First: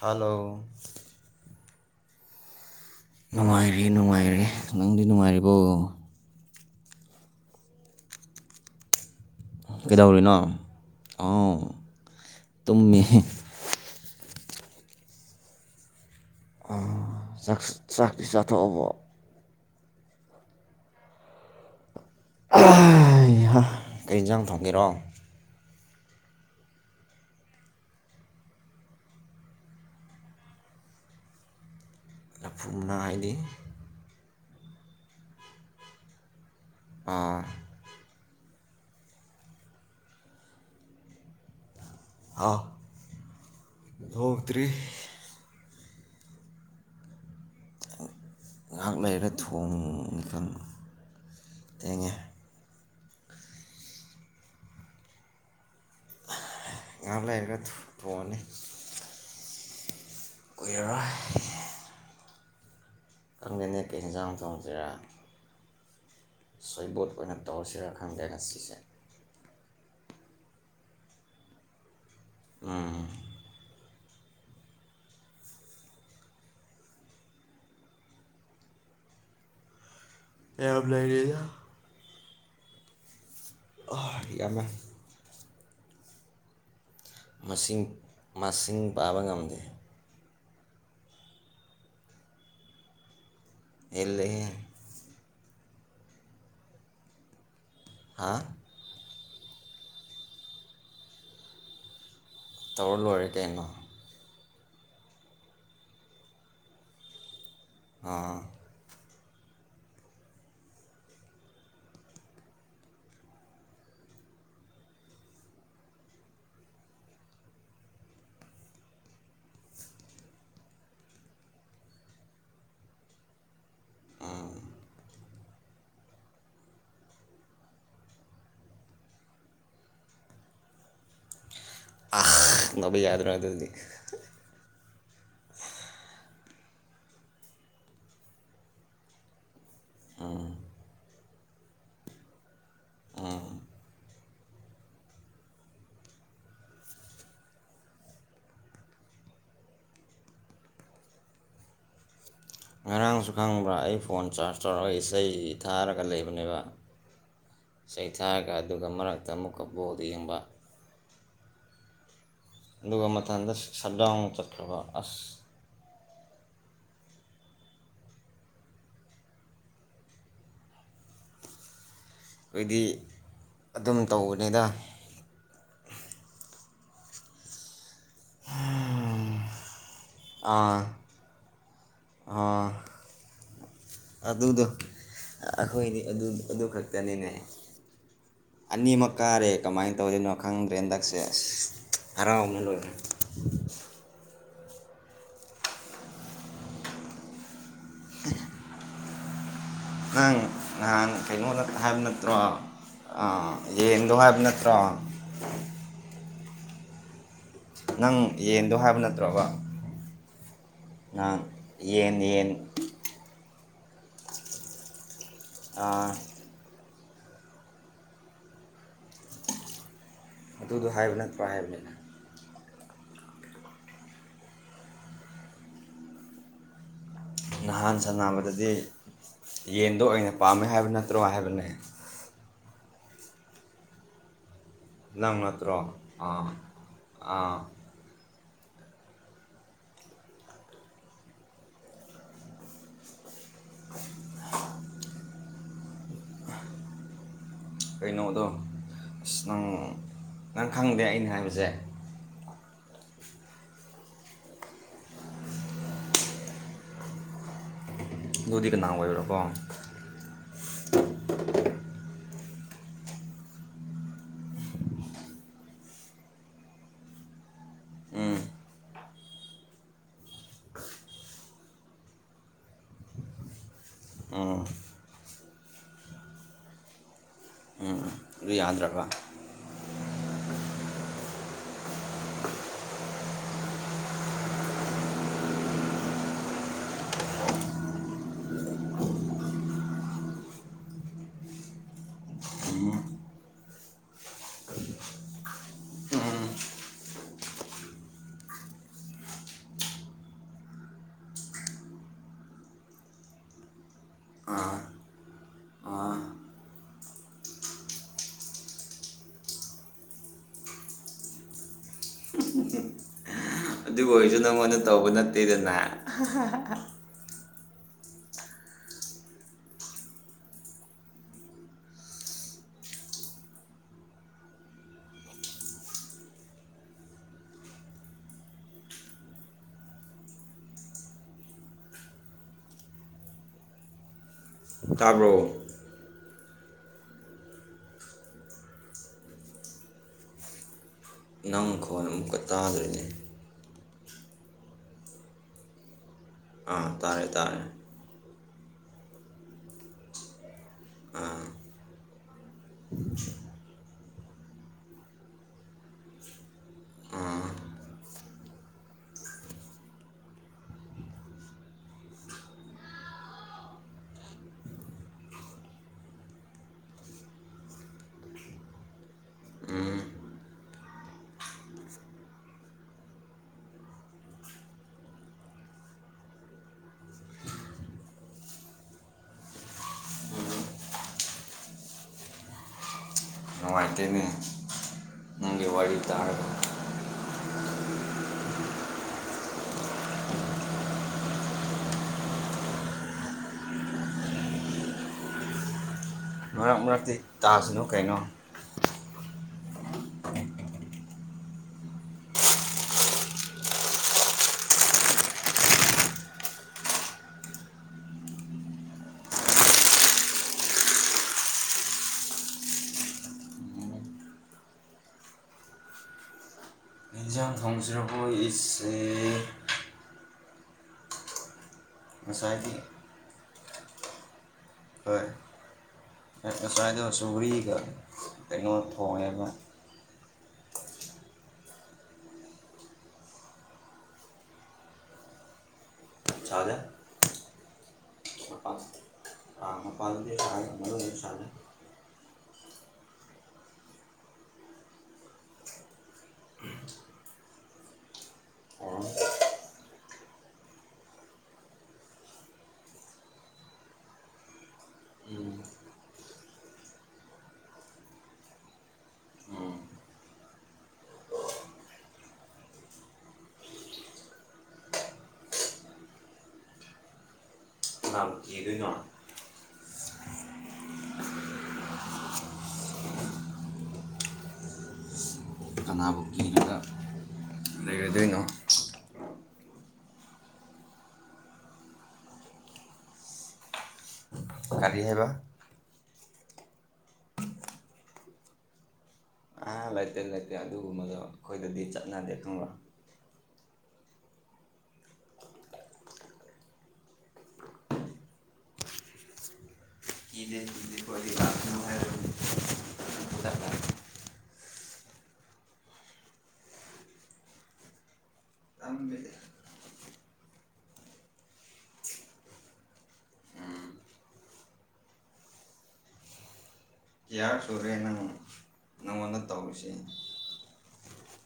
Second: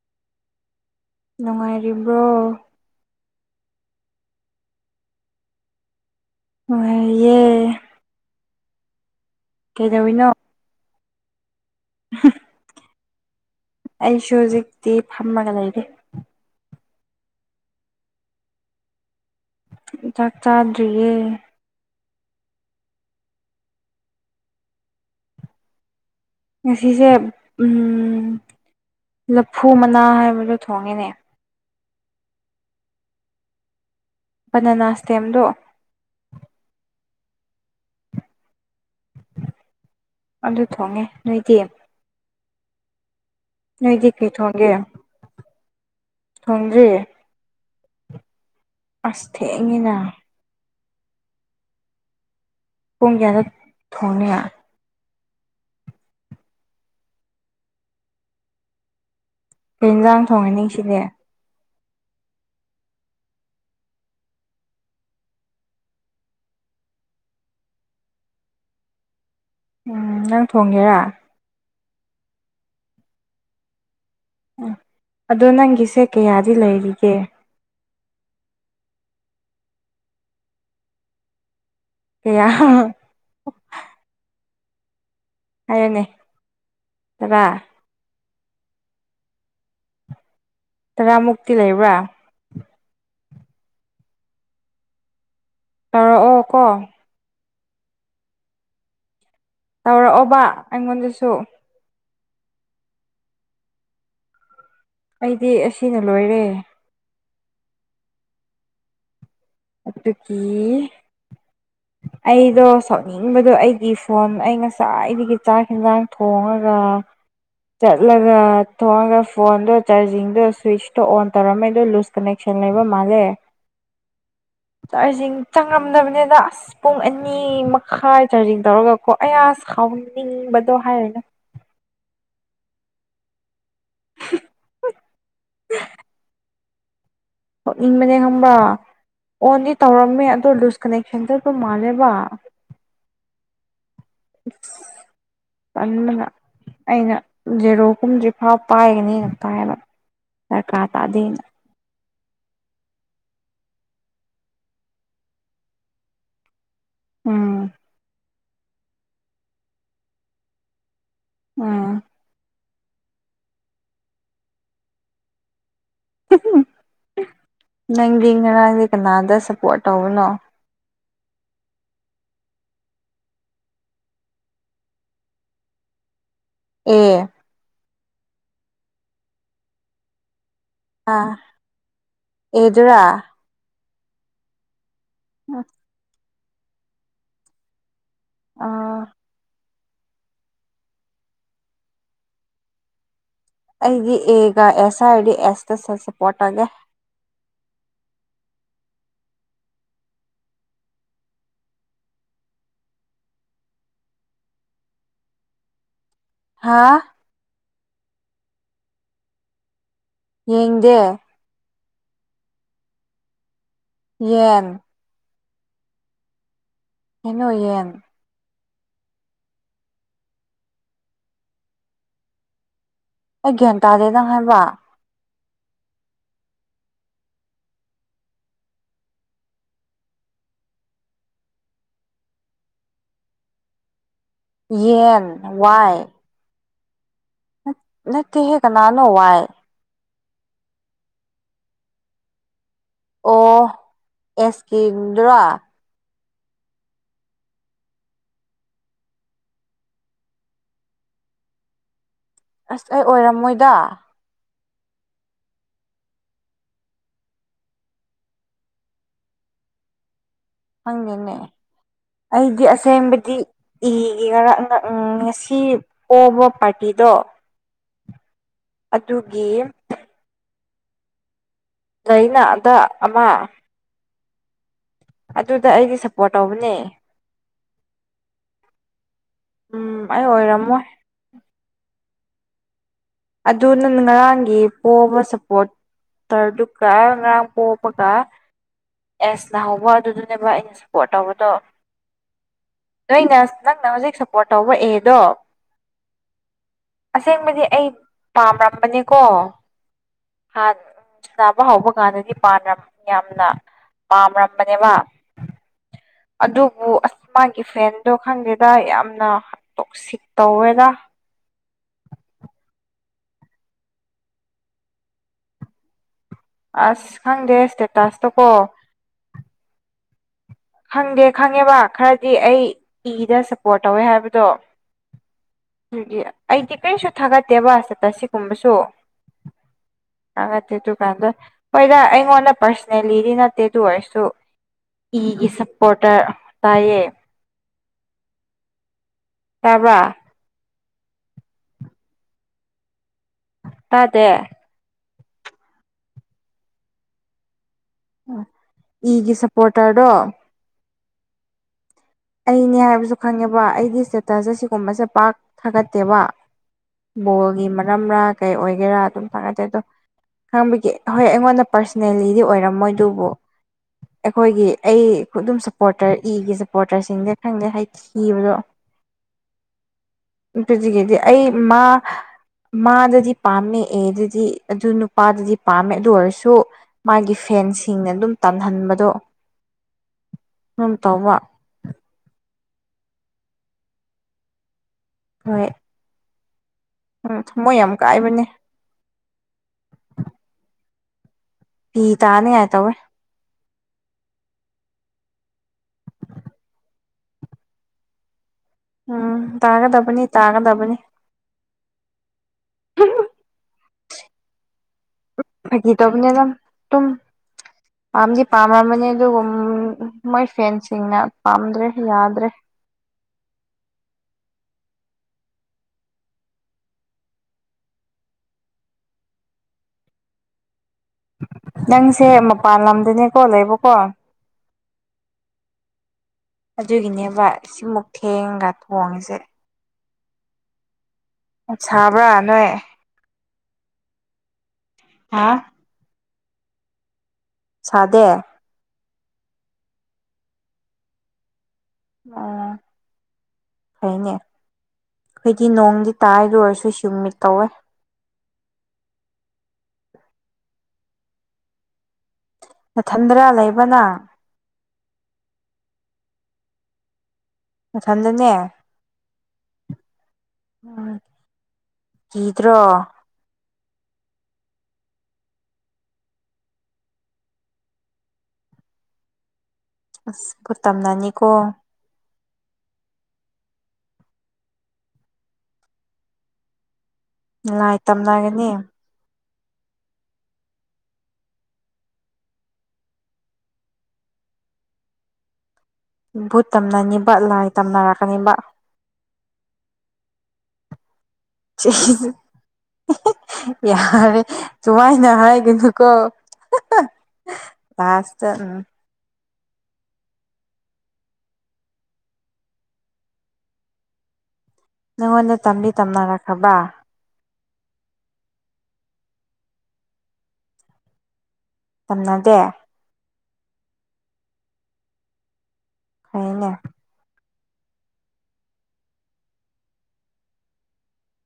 hello ꯅꯨꯡꯉꯥꯏꯔꯤꯕ꯭ꯔꯣ ꯅꯨꯡꯉꯥꯏꯔꯤ ꯅꯨꯡꯉꯥꯏꯔꯤ ꯅꯪꯗꯤ ꯅꯨꯡꯉꯥꯏꯔꯤꯕꯣ ꯅꯨꯡꯉꯥꯢꯔꯤꯌꯦ ꯀꯩꯗꯧꯔꯤꯅꯣ ꯑꯥꯎ [inaudible] ꯇꯨꯝꯃꯦ ꯑꯩꯁꯨ ꯍꯧꯖꯤꯛꯇꯤ ꯐꯝꯃꯒ ꯂꯩꯔꯦ ꯑ ꯆꯥꯛ ꯆꯥꯛꯇꯤ ꯆꯊꯣꯛꯑꯕꯣ ꯆꯥꯛ ꯆꯥꯗ꯭ꯔꯤꯌꯦ ꯍꯩ ꯍꯥ ꯀꯩ ꯌꯦꯟꯖꯥꯡ ꯊꯣꯡꯒꯦꯔꯣ ꯉꯁꯤꯁꯦ ꯂꯐꯨ ꯃꯅꯥ ꯍꯥꯏꯕꯗꯣ ꯊꯣꯡꯉꯤꯅꯦ ꯂꯐꯨꯅ ꯍꯥꯏꯅꯤ ꯕꯅꯅꯥꯁꯇꯦꯝꯗꯣ ꯑ ꯑꯗꯨ ꯊꯣꯡꯉꯦ ꯅꯣꯏꯗꯤ ꯑ ꯅꯣꯏꯗꯤ ꯀꯩ ꯊꯣꯡꯒꯦ ꯊꯣꯡꯗ꯭ꯔꯤ ꯉꯥꯏꯍꯥꯛ ꯑꯁ ꯂꯩꯔꯒ ꯊꯣꯡ ꯊꯦꯡꯉꯤꯅ ꯃꯤꯈꯜ ꯊꯦꯡꯉꯦ ꯄꯨꯡ ꯀꯌꯥꯗ ꯊꯣꯡꯅꯤ ꯉꯥꯛ ꯂꯩꯔ ꯊꯣꯡꯉꯅꯤ ꯀꯩ ꯌꯦꯟꯖꯥꯡ ꯊꯣꯡꯉꯦ ꯅꯤꯡꯁꯤꯅꯦ ꯀꯨꯏꯔꯔꯣꯏ ꯈꯪꯗꯦꯅꯦ ꯀꯩ ꯌꯦꯟꯖꯥꯡ ꯊꯣꯡꯁꯤꯔꯥ ꯁꯣꯏꯕꯣꯠ ꯑꯣꯏꯅ ꯇꯧꯔꯁꯤꯔꯥ ꯈꯪꯗꯦ ꯉꯁꯤꯁꯦ ꯎꯝ ꯅꯪ ꯊꯣꯡꯒꯦꯔꯥ ꯎꯝ ꯎ ꯑꯗꯣ ꯅꯪꯒꯤꯁꯦ ꯀꯌꯥꯗꯤ ꯂꯩꯔꯤꯒꯦ ꯌꯥꯝ ꯂꯩꯔꯤꯗ ꯀꯌꯥ ꯑ ꯌꯥꯝꯃꯦ ꯍꯥꯏꯌꯣꯅꯦ ꯇꯔꯥ ꯃꯁꯤꯡ ꯃꯁꯤꯡ ꯄꯥꯕ ꯉꯝꯗꯦ ꯇꯔꯥꯃꯨꯛꯇꯤ ꯂꯩꯕ꯭ꯔꯥ ꯏꯜꯂꯦꯍꯦ ꯇꯥꯔꯣ ꯑꯣ ꯀꯣ ꯍꯥꯥ ꯇꯧꯔꯛꯑꯣꯕ ꯑꯩꯉꯣꯟꯗꯁꯨ ꯇꯧꯔ ꯂꯣꯏꯔꯦ ꯀꯩꯅꯣ ꯑꯩꯗꯤ ꯑꯁꯤꯅ ꯂꯣꯏꯔꯦ ꯑꯥ ꯑꯗꯨꯀꯤ ꯑꯩꯗꯣ ꯁꯛꯅꯤꯡꯕꯗꯣ ꯑꯩꯒꯤ ꯐꯣꯟ ꯑꯩ ꯉꯁꯥꯏꯗꯒꯤ ꯆꯥꯛ ꯌꯦꯟꯖꯥꯡ ꯊꯣꯡꯉꯒ ꯆꯠꯂꯒ ꯇꯣꯉ ꯐꯣꯟꯗꯣ ꯆꯥꯔꯖꯤꯡꯗꯣ ꯁ꯭ꯋꯤꯤꯁꯇꯣ ꯑꯣꯟ ꯇꯧꯔꯝꯃꯦ ꯑꯗꯣ ꯂꯨꯖ ꯀꯅꯦꯛꯁꯟ ꯂꯩꯕ ꯃꯥꯜꯂꯦ ꯑꯥ ꯆꯥꯛ ꯏꯁꯤꯡ ꯆꯪꯉꯝꯗꯕꯅꯤꯗ ꯑꯁ ꯑꯁ ꯄꯨꯡ ꯑꯅꯤ ꯃꯈꯥꯏ ꯆꯥꯔꯖꯤꯡ ꯇꯧꯔꯒ ꯀꯣ ꯑꯌꯥꯁ ꯈꯥꯎꯅꯤꯡꯕꯗꯣ ꯍꯥꯏꯔꯦꯅ ꯑ ꯅꯅꯕ [unintelligible] ꯌꯥꯗ꯭ꯔꯥ ꯑꯗꯨꯗꯤ ꯊꯣꯛꯅꯤꯡꯕꯅꯦ ꯈꯪꯕ꯭ꯔ ꯑꯣꯟꯗꯤ ꯇꯧꯔꯝꯃꯦ ꯑꯗꯣ ꯂꯨꯖ ꯀꯅꯦꯛꯁꯟ ꯆꯠꯄ ꯃꯥꯜꯂꯦꯕ ꯑ ꯎ ꯄꯟꯕꯅ ꯑꯩꯅ ꯖꯦꯔꯣ ꯀꯨꯝꯗ꯭ꯔꯤꯐꯥꯎ ꯄꯥꯏꯒꯅꯤꯅ ꯄꯥꯏꯕ ꯗꯔꯀꯥ ꯇꯗꯦꯅ ꯉꯔꯥꯡꯁꯨ ꯈꯪꯕ꯭ꯔꯥ ꯑꯩ ꯐꯣꯟ ꯆꯥꯔꯖ ꯇꯧꯔꯒ ꯏꯁꯩ ꯊꯥꯔꯒ ꯂꯩꯕꯅꯦꯕ ꯎꯝ ꯆꯩꯊꯔꯒ ꯑꯗꯨꯒ ꯃꯔꯛꯇ ꯑꯃꯨꯛꯀ ꯕꯣꯜ ꯌꯦꯡꯕ ꯎꯝ ꯑꯗꯨꯒ ꯃꯊꯟꯗ ꯁꯠ ꯗꯥꯎꯟ ꯆꯠꯈ꯭ꯔꯕ ꯑꯁ ꯅꯪꯗꯤ ꯉꯔꯥꯡꯁꯦ ꯀꯅꯥꯗ ꯁꯞꯄꯣꯔꯠ ꯇꯧꯕꯅꯣ ꯑꯩꯈꯣꯏꯗꯤ ꯑꯗꯨꯝ ꯇꯧꯕꯅꯤꯗ ꯑꯦ ꯑꯥ ꯑꯥ ꯑꯥ ꯑꯦꯗꯨꯔꯥ ꯑꯗꯨꯗꯣ ꯑꯩꯈꯣꯏꯗꯤ ꯑꯗꯨ ꯈꯛꯇꯅꯤꯅꯦ ꯑꯅꯤ ꯑꯥ ꯃꯛꯀꯥꯔꯦ ꯀꯃꯥꯏꯅ ꯇꯧꯔꯤꯅꯣ ꯈꯪꯗ꯭ꯔꯦ ꯍꯟꯗꯛꯁꯦ ꯑꯁ ꯍꯔꯥꯎꯅ ꯂꯣꯏꯔꯦ ꯑꯩꯗꯤ ꯑꯦꯒ ꯑꯦꯁ ꯍꯥꯏꯗꯤ ꯑꯦꯁꯇ ꯁꯞꯄꯣꯔꯠ ꯇꯧꯒꯦ ꯅꯪ ꯅꯍꯥꯟ ꯀꯩꯅꯣ ꯍꯥꯏꯕ ꯅꯠꯇ꯭ꯔꯣ ꯑꯥ ꯌꯦꯡꯗꯕ ꯅꯠꯇ꯭ꯔꯣ ꯍꯥꯥ ꯅꯪ ꯌꯦꯟꯗꯣ ꯍꯥꯏꯕ ꯅꯠꯇ꯭ꯔꯕ ꯌꯦꯡꯗꯦ ꯉꯥ ꯌꯦꯟ ꯌꯦꯟ ꯌꯦꯟ ꯑꯥ ꯍꯩꯅꯨꯌꯦꯟ [unintelligible] ꯑꯗꯨꯗꯣ ꯍꯥꯏꯕ ꯅꯠꯇ꯭ꯔꯣ ꯍꯥꯏꯕꯅꯤ ꯑꯩ ꯒꯤꯌꯥꯟꯇꯥꯗꯦꯗ ꯍꯥꯏꯕ ꯅꯍꯥꯟ ꯁꯥꯟꯅꯕꯗꯗꯤ ꯌꯦꯟꯗꯣ ꯑꯣꯏꯅ ꯄꯥꯝꯃꯦ ꯍꯥꯏꯕ ꯅꯠꯇ꯭ꯔꯣ ꯍꯥꯏꯕꯅꯦ ꯌꯦꯟ ꯅꯪ ꯅꯠꯇ꯭ꯔꯣ ꯋꯥꯏ ꯑꯥ ꯑꯥ ꯅꯠꯇꯦꯍꯦ ꯀꯅꯥꯅꯣ ꯋꯥꯏ ꯑꯣ ꯎ [unintelligible] ꯑꯦꯁꯀꯤꯗ꯭ꯔ ꯀꯩꯅꯣꯗꯣ ꯑꯁ ꯅꯪ ꯅꯪ ꯈꯪꯗꯦ ꯑꯩꯅ ꯍꯥꯏꯕꯁꯦ ꯑꯁ ꯑꯩ ꯑꯣꯏꯔꯝꯃꯣꯏꯗ ꯑꯗꯨꯗꯤ ꯀꯅꯥ ꯑꯣꯏꯕꯔꯀꯣ ꯐꯪꯉꯦꯅꯦ ꯑꯩꯗꯤ ꯑꯁꯦꯡꯕꯗꯤ ꯏꯒꯦ ꯈꯔ ꯎꯝ ꯉꯁꯤ ꯄꯣꯕ ꯄꯥꯔꯇꯤꯗꯣ ꯑꯗꯨꯒꯤ ꯂꯩꯩꯅ ꯑꯗ ꯑꯃ ꯎꯝ ꯑꯗꯨꯗ ꯑꯩꯗꯤ ꯁꯞꯄꯣꯔꯠ ꯇꯧꯕꯅꯦ ꯑꯗꯨ ꯌꯥꯗ꯭ꯔꯕ ꯎꯝ ꯑꯩ ꯑꯣꯏꯔꯝꯃꯣꯏ ꯑꯗꯨ ꯅꯪꯅ ꯉꯔꯥꯡꯒꯤ ꯄꯣꯕ ꯁꯞꯄꯣꯔꯠ ꯇꯔꯗꯨꯀ ꯉꯔꯥꯡ ꯄꯣꯛꯄꯒ ꯑꯦꯁꯅꯍꯧꯕ ꯑꯗꯨꯗꯨꯅꯦꯕ ꯑꯩꯅ ꯁꯄꯣꯔꯠ ꯇꯧꯕꯗꯣ ꯅꯣꯏꯅ ꯅꯪꯅ ꯍꯧꯖꯤꯛ ꯁꯞꯄꯣꯔꯠ ꯇꯧꯕ ꯑꯦꯗꯣ ꯑꯁꯦꯡꯕꯗꯤ ꯑꯩ ꯄꯥꯝꯔꯝꯕꯅꯤꯀꯣ ꯍꯥꯟ ꯆꯥꯕ ꯍꯧꯕ ꯀꯥꯟꯗꯗꯤ ꯄꯥꯟꯔꯝ ꯌꯥꯝꯅ ꯄꯥꯝꯔꯝꯕꯅꯦꯕ ꯑꯗꯨꯕꯨ ꯑꯁ ꯃꯥꯒꯤ ꯐꯦꯟꯗꯣ ꯈꯪꯗꯦꯗ ꯌꯥꯝꯅ ꯇꯣꯛꯁꯤꯛ ꯇꯧꯋꯦꯗ [unintelligible] ꯑꯗꯨꯕꯨ ꯑꯣꯏꯔꯁꯨ ꯅꯪꯉꯣꯟꯗ ꯇꯧꯕ ꯅꯠꯇꯦꯗꯅ ꯑꯁ ꯈꯪꯗꯦ ꯁꯇꯦꯇꯥꯁꯇꯣ ꯀꯣ ꯈꯪꯗꯦ ꯈꯪꯉꯦꯕ ꯈꯔꯗꯤ ꯑꯩ ꯏꯗ ꯁꯞꯄꯣꯔꯠ ꯇꯧꯋꯦ ꯍꯥꯏꯕꯗꯣ ꯑ [unintelligible] ꯑꯗꯨꯗꯤ ꯑꯩꯗꯤ ꯀꯔꯤꯁꯨ ꯊꯥꯒꯠꯇꯦꯕ ꯏꯁꯇꯦꯇꯁ ꯁꯤꯒꯨꯝꯕꯁꯨ ꯑ ꯑꯗꯨ ꯗꯨꯀꯥꯟꯗ ꯍꯣꯏꯗ ꯑꯩꯉꯣꯟꯗ ꯄꯔꯁꯅꯦꯜꯂꯤꯗꯤ ꯅꯠꯇꯦ ꯑꯗꯨ ꯑꯣꯏꯔꯁꯨ ꯏꯒꯤ ꯇꯥꯕ꯭ꯔꯣ ꯁꯞꯄꯣꯔꯇ ꯇꯥꯏꯌꯦ ꯇꯥꯕ꯭ꯔꯥ ꯅꯪ ꯈꯣꯟ ꯑꯃꯨꯛꯀ ꯇꯥꯗꯔ꯭ꯦꯅꯦ ꯇꯥꯗꯦ ꯑꯥ ꯇꯥꯔꯦ ꯇꯥꯔꯦ ꯏꯒꯤ ꯁꯞꯄꯣꯔꯇꯔꯗꯣ ꯑ ꯑꯩꯅꯦ ꯍꯥꯏꯕꯁꯨ ꯈꯪꯉꯦꯕ ꯑꯩꯗꯤ ꯏꯁꯇꯦꯇꯁꯁꯦ ꯁꯤꯒꯨꯝꯕꯁꯦ ꯄꯥꯛ ꯊꯥꯒꯠꯇꯦꯕ ꯕꯣꯜꯒꯤ ꯃꯔꯝꯔꯥ ꯀꯩ ꯑꯣꯏꯒꯦꯔꯥ ꯑꯗꯨꯝ ꯊꯒꯠꯇꯦ ꯑꯗꯣ ꯈꯥꯡꯕꯒꯦ ꯍꯣꯏ ꯑꯩꯉꯣꯟꯗ ꯄꯥꯔꯁꯅꯦꯜꯂꯤꯗꯤ ꯑꯣꯏꯔꯝꯃꯣꯏ ꯑꯗꯨꯕꯨ ꯑꯩꯈꯣꯏꯒꯤ ꯑꯩ ꯑꯗꯨꯝ ꯁꯞꯄꯣꯔꯇꯔ ꯏꯒꯤ ꯁꯞꯄꯣꯔꯠ ꯇ꯭ꯔꯁꯤꯡꯗ ꯈꯪꯗꯦ ꯍꯥꯏꯗꯤ ꯊꯤꯕꯗꯣ ꯄꯤꯖꯤꯒꯤꯗꯤ ꯑꯩ ꯃꯥ ꯃꯥꯗꯗꯤ ꯄꯥꯝꯃꯦ ꯑꯦ ꯑꯗꯨꯗꯤ ꯑꯗꯨ ꯅꯨꯄꯥꯗꯨꯗꯤ ꯄꯥꯝꯃꯦ ꯑꯗꯨ ꯑꯣꯏꯔꯁꯨ ꯃꯥꯒꯤ ꯐꯦꯟꯁꯤꯡꯅ ꯑꯗꯨꯝ ꯇꯟꯍꯟꯕꯗꯣ ꯑꯗꯨꯝ ꯇꯧꯕ ꯅꯨꯡꯉꯥꯏꯇꯦꯅꯦ ꯅꯪꯒꯤ ꯍꯣꯏ ꯋꯥꯔꯤ ꯇꯥꯔꯒ ꯎꯝ ꯊꯃꯣꯏ ꯌꯥꯝ ꯀꯥꯏꯕꯅꯦ ꯄꯤ ꯇꯥꯅꯤꯡꯉꯥꯏ ꯇꯧꯔꯦ ꯅꯠꯇꯦ ꯇꯥꯁꯅꯨ ꯀꯩꯅꯣ ꯎꯝ ꯇꯥꯒꯗꯕꯅꯤ ꯇꯥꯒꯗꯕꯅꯤ ꯐꯥꯒꯤ ꯇꯧꯕꯅꯦꯗꯥ ꯇꯨꯝꯃꯨ ꯄꯥꯝꯗꯤ ꯄꯥꯝꯔꯝꯕꯅꯤ ꯑꯗꯨꯒꯨꯝ ꯃꯣꯏ ꯐꯦꯟꯁꯤꯡꯅ ꯄꯥꯝꯗ꯭ꯔꯦ ꯌꯥꯗ꯭ꯔꯦ ꯀꯩ ꯏꯟꯖꯥꯡ ꯈꯣꯡꯁꯤ꯭ꯔꯕꯨ ꯏꯁ ꯑꯦ ꯅꯪꯁꯦ ꯉꯁꯥꯏꯗꯤ ꯃꯄꯥꯟ ꯂꯝꯗꯅꯦꯀꯣ ꯂꯩꯕꯀꯣ ꯍꯣꯏ ꯉꯁꯥꯏꯗꯣ ꯑꯗꯨꯒꯤꯅꯦꯕ ꯁꯧꯒꯔꯤꯒ ꯁꯤꯃꯨꯛ ꯊꯦꯡꯒ ꯀꯩꯅꯣ ꯊꯣꯡꯉꯤꯁꯦ ꯊꯣꯡꯉꯦꯕ ꯁꯥꯕ꯭ꯔꯥ ꯅꯣꯏ ꯍꯥ ꯁꯥꯗꯦ ꯁꯥꯗꯦ [inaudible] [unintelligible] ꯑ ꯃꯄꯥꯟꯗꯥꯗꯤ ꯁꯥꯏ ꯃꯅꯨꯡꯗꯥꯗꯤ ꯁꯗꯦ ꯑꯣ ꯐꯩꯅꯦ ꯈꯣꯢꯗꯤ ꯅꯣꯡꯗꯤ ꯇꯥꯏ ꯗꯨ ꯑꯣꯏꯔꯁꯨ ꯁꯨꯝꯃꯤꯠ ꯀꯧꯋꯦ ꯑꯣ ꯃꯊꯟꯗꯔꯥ ꯂꯩꯕꯥ ꯅꯪ ꯎꯝ ꯃꯊꯟꯗꯅꯦ ꯎꯝ ꯎꯝ ꯀꯤꯗ꯭ꯔꯣ ꯀꯅꯕꯨ ꯀꯤꯗꯣꯏꯅꯣ ꯑꯁ ꯚꯨꯠ ꯇꯝꯅꯅꯤꯀꯣ ꯀꯅꯥꯕꯨ ꯀꯤꯔꯨꯔ ꯥꯂꯥꯏ ꯇꯝꯅꯒꯅꯤ ꯀꯥꯔꯤ ꯍꯥꯏꯕ ꯚꯨꯠ ꯇꯝꯅꯅꯤꯕ ꯂꯥꯏ ꯇꯝꯅꯔꯛꯀꯅꯤꯕ ꯑ ꯂꯥꯏ ꯇꯤꯟ ꯂꯩꯇꯦ ꯑꯗꯨꯒꯨꯝꯕꯗꯣ ꯑꯩꯈꯣꯏꯗꯗꯤ ꯁꯤ ꯆꯠꯅꯗꯦ ꯈꯪꯕ꯭ꯔꯥ ꯌꯥꯔꯦ ꯁꯨꯃꯥꯏꯅ ꯍꯥꯏꯒꯅꯨꯀꯣ ꯂꯁꯇ ꯎꯝ ꯏꯅꯦꯗꯤꯈꯣꯏ ꯑꯅꯤ ꯅꯪꯉꯣꯟꯗ ꯇꯝꯕꯤ ꯇꯝꯅꯔꯛꯈ꯭ꯔꯕ ꯊꯃꯦ ꯇꯝꯅꯗꯦ ꯍꯥꯏꯅ ꯌꯥꯌꯥ ꯁꯨꯔꯨꯔꯦꯅ ꯅꯪꯉꯣꯟꯗ ꯇꯧꯔꯤꯁꯦ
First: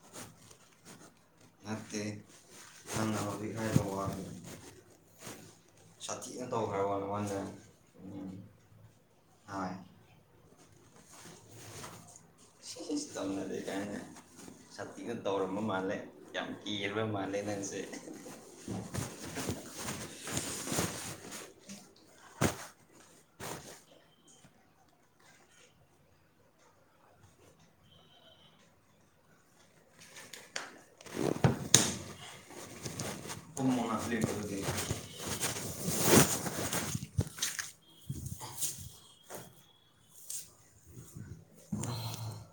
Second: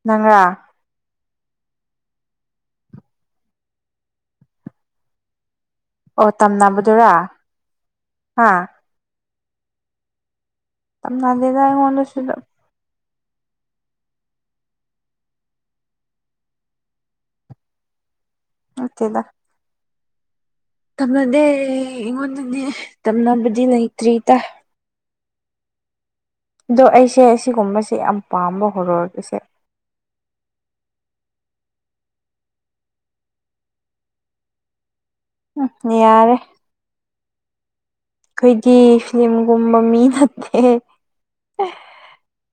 ꯅꯪꯥ ꯅꯠꯇꯦ ꯑꯪꯅꯗ ꯍꯥꯏꯕ ꯑꯗꯨ ꯑꯣ ꯇꯝꯅꯕꯨꯗꯨꯔꯥ ꯅꯉꯣꯟꯗ ꯎꯝ ꯍꯥ ꯍꯣꯏ ꯅꯅꯥꯦꯗꯏꯉꯣꯟꯗ ꯇꯧꯉ ꯂꯩ ꯀ ꯊꯇꯤꯅ ꯇꯧꯔꯝꯕ ꯃꯥꯜꯂꯦ ꯌꯥꯝ ꯀꯤꯔꯕ ꯃꯥꯜꯂꯦ ꯅꯪꯁꯦ ꯃꯆꯦꯗ ꯇꯝꯅꯗꯦ ꯑꯩꯉꯣꯟꯗꯅꯦ ꯇꯝꯅꯕꯗꯤ ꯂꯩꯇ꯭ꯔꯤ ꯇꯥꯏ ꯑꯗꯣ ꯑꯩꯁꯦ ꯑꯁꯤꯒꯨꯝꯕꯁꯦ ꯌꯥꯝ ꯄꯥꯝꯕ ꯍꯧꯔꯒꯁꯦ ꯃꯥꯁꯦꯦ ꯎꯝ ꯌꯥꯔꯦ ꯑꯩꯈꯣꯏꯒꯤ ꯐꯤꯤꯂꯝꯒꯨꯝꯕ ꯃꯤ ꯅꯠꯇꯦ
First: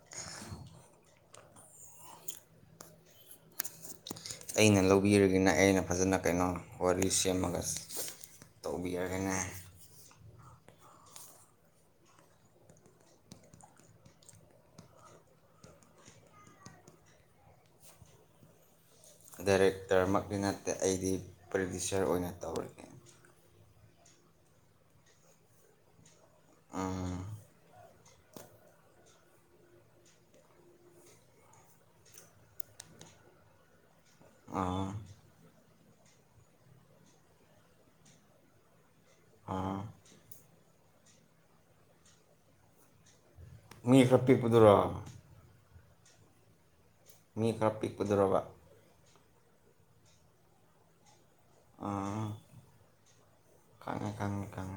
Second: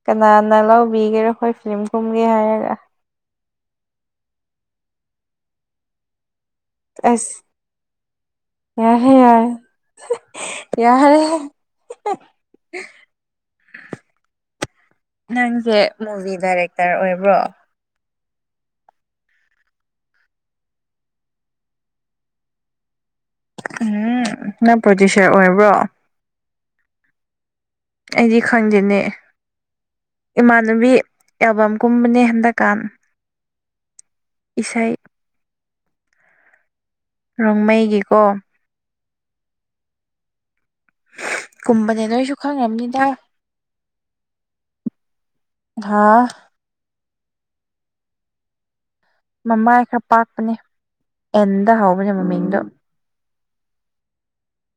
ꯀꯅꯥꯅ ꯂꯧꯕꯤꯒꯦꯔꯣ ꯑꯩꯈꯣꯏ ꯐꯤꯂꯝ ꯀꯨꯝꯒꯦ ꯍꯥꯏꯔꯒ ꯑꯩꯅ ꯂꯧꯕꯤꯔꯒꯅ ꯑꯩꯅ ꯐꯖꯅ ꯀꯩꯅꯣ ꯋꯥꯔꯤ ꯑꯁ ꯁꯦꯝꯃꯒ ꯇꯧꯕꯤꯔꯒꯅꯦ ꯌꯥꯔ ꯅꯪꯁꯦ ꯃꯨꯚꯤ ꯗꯥꯏꯔꯦꯛꯇꯔ ꯑꯣꯏꯕ꯭ꯔꯣ ꯗꯥꯏꯔꯦꯛꯇꯔꯃꯛꯇꯤ ꯅꯠꯇꯦ ꯑꯩꯗꯤ ꯄ꯭ꯔꯗ꯭ꯌꯨꯁꯔ ꯑꯣꯏꯅ ꯇꯧꯔꯒꯦ ꯎꯝ ꯅꯪ ꯄ꯭ꯔꯣꯗ꯭ꯌꯨꯁꯔ ꯑꯣꯏꯔꯕ꯭ꯔꯣ ꯑꯩꯗꯤ ꯈꯪꯗꯦꯅꯦ ꯏꯃꯥꯟꯅꯕꯤ ꯑꯦꯜꯕꯝꯒꯨꯝꯕꯅꯦ ꯍꯟꯗꯛꯀꯥꯟ ꯑꯥ ꯏꯁꯩ ꯔꯣꯡꯃꯩꯒꯤꯀꯣ ꯑꯥ ꯀꯨꯝꯕꯅꯦ ꯅꯣꯏꯁꯨ ꯈꯪꯕꯅꯤꯗ ꯃꯤ ꯈꯔ ꯄꯤꯛꯄꯗꯨꯣꯔꯛ ꯍꯥꯥ ꯃꯤ ꯈꯔ ꯄꯤꯛꯀꯗꯧꯔꯕ ꯃꯃꯥꯏ ꯈꯔ ꯄꯥꯛꯄꯅꯦ ꯑꯦꯟꯗ ꯍꯧꯕꯅꯦ ꯃꯃꯤꯡꯗꯣ ꯀꯪ ꯀꯪ ꯀꯪ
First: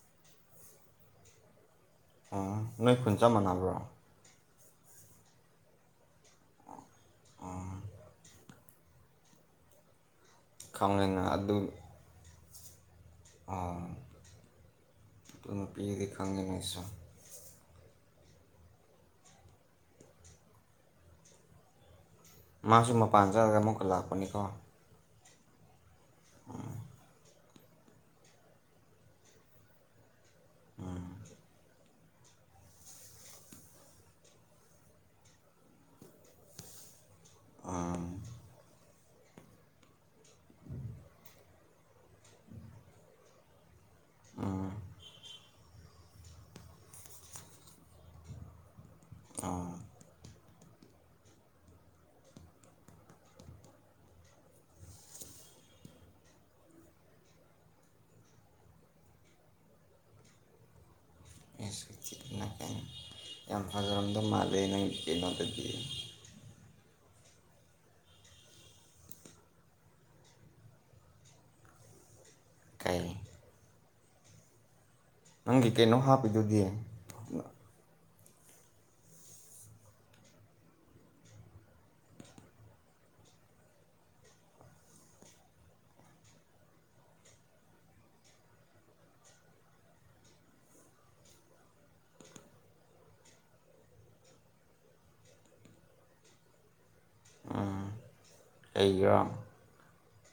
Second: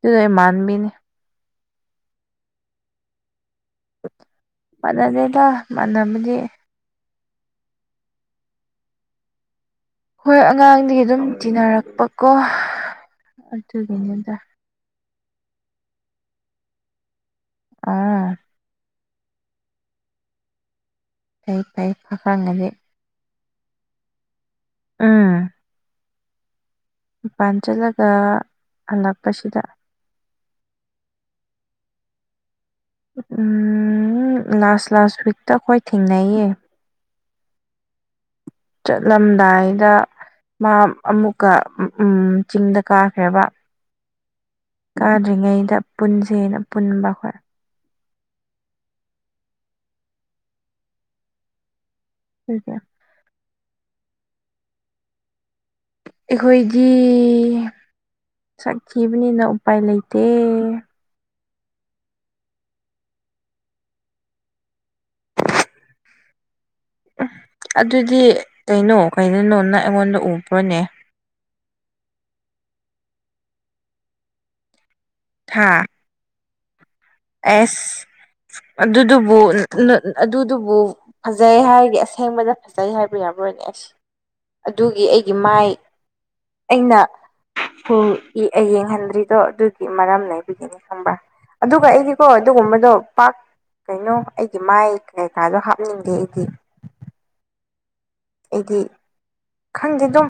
ꯇ ꯃꯥꯟꯕꯤꯅꯦ ꯑꯥ ꯅꯣꯏ ꯈꯨꯟ ꯆꯞ ꯃꯥꯟꯅꯕ꯭ꯔꯣ ꯃꯥꯟꯅꯗꯦꯗ ꯃꯥꯟꯅꯕꯗꯤ ꯑ ꯍꯣꯏ ꯑꯉꯥꯡꯗꯤ ꯑꯗꯨꯝ ꯈꯪꯉꯦꯅ ꯑꯗꯨ ꯇꯤꯟꯅꯔꯛꯄꯀꯣ ꯑꯗꯨꯒꯤꯅꯤ ꯇꯦ ꯑꯗꯨꯅꯄꯤꯤꯗꯤ ꯈꯪꯗꯦꯉꯁ ꯑ ꯇꯩ ꯐꯥꯏ ꯐꯥꯗꯤꯦ ꯃꯥꯁꯨ ꯃ ꯄꯥꯟꯖ ꯑꯗꯨ ꯃꯀ ꯂꯥꯛꯄꯅꯤ ꯀꯣ ꯎꯥ ꯎꯝ ꯃꯄꯥꯟ ꯆꯠꯂꯒ ꯍꯜꯂꯛꯄꯁꯤꯗ ꯎꯝ ꯎꯝ ꯂꯥꯁ ꯂꯥꯁ ꯋꯤꯛꯇ ꯑꯩꯈꯣꯏ ꯊꯦꯡꯅꯩꯌꯦ ꯑꯝ ꯆꯠꯂꯝꯗꯥꯏꯗ ꯃꯥ ꯑꯃꯨꯛꯀ ꯆꯤꯡꯗ ꯀꯥꯈ꯭ꯔꯦꯕ ꯀꯥꯗ꯭ꯔꯤꯉꯩꯗ ꯄꯨꯟꯁꯦꯅ ꯄꯨꯟꯕ ꯍ ꯑꯥ ꯊꯦ ꯑꯩꯈꯣꯏꯗꯤ ꯁꯛꯈꯤꯕꯅꯤꯅ ꯎꯄꯥꯏ ꯂꯩꯇꯦ ꯑꯩ ꯁꯅ ꯀ ꯌꯥꯝ ꯐꯖꯔꯝꯗꯧ ꯃꯥꯜꯂꯦ ꯅꯪꯒꯤ ꯀꯩꯅꯣꯗꯗꯤ ꯎꯝ ꯑꯗꯨꯗꯤ ꯀꯩꯅꯣ ꯀꯅꯣ ꯅꯪ ꯑꯩꯉꯣꯟꯗ ꯎꯕ꯭ꯔꯣꯅꯦ ꯀꯩ ꯅꯪꯒꯤ ꯍꯥ ꯀꯩꯅꯣ ꯍꯥꯞꯄꯤꯗꯨꯗꯤ ꯑꯦꯁ ꯑꯗꯨꯗꯨꯕꯨ ꯑꯗꯨꯗꯨꯕꯨ ꯐꯖꯩ ꯍꯥꯏꯔꯒ ꯑꯁꯦꯡꯕꯗ ꯐꯖꯩ ꯍꯥꯏꯕ ꯌꯥꯔꯔꯣꯏꯅꯦ ꯑꯁ ꯑꯗꯨꯒꯤ ꯑꯩꯒꯤ ꯃꯥꯏ ꯑꯩꯅ ꯌꯦꯡꯍꯟꯗ꯭ꯔꯤꯗꯣ ꯑꯗꯨꯒꯤ ꯃꯔꯝꯅꯕꯨꯒꯤꯅꯤ ꯈꯪꯕ꯭ꯔꯥ ꯑꯗꯨꯒ ꯑꯩꯒꯤꯀꯣ ꯑꯗꯨꯒꯨꯝꯕꯗꯣ ꯄꯥꯛ ꯀꯩꯅꯣ ꯑꯩꯒꯤ ꯃꯥꯏ ꯀꯩꯀꯥꯗꯣ ꯍꯥꯞꯅꯤꯡꯗꯦ ꯑꯩꯗꯤ ꯑꯩꯗꯤ ꯀꯩꯒꯤꯔꯥ ꯈꯪꯗꯦ ꯑꯗꯨꯝ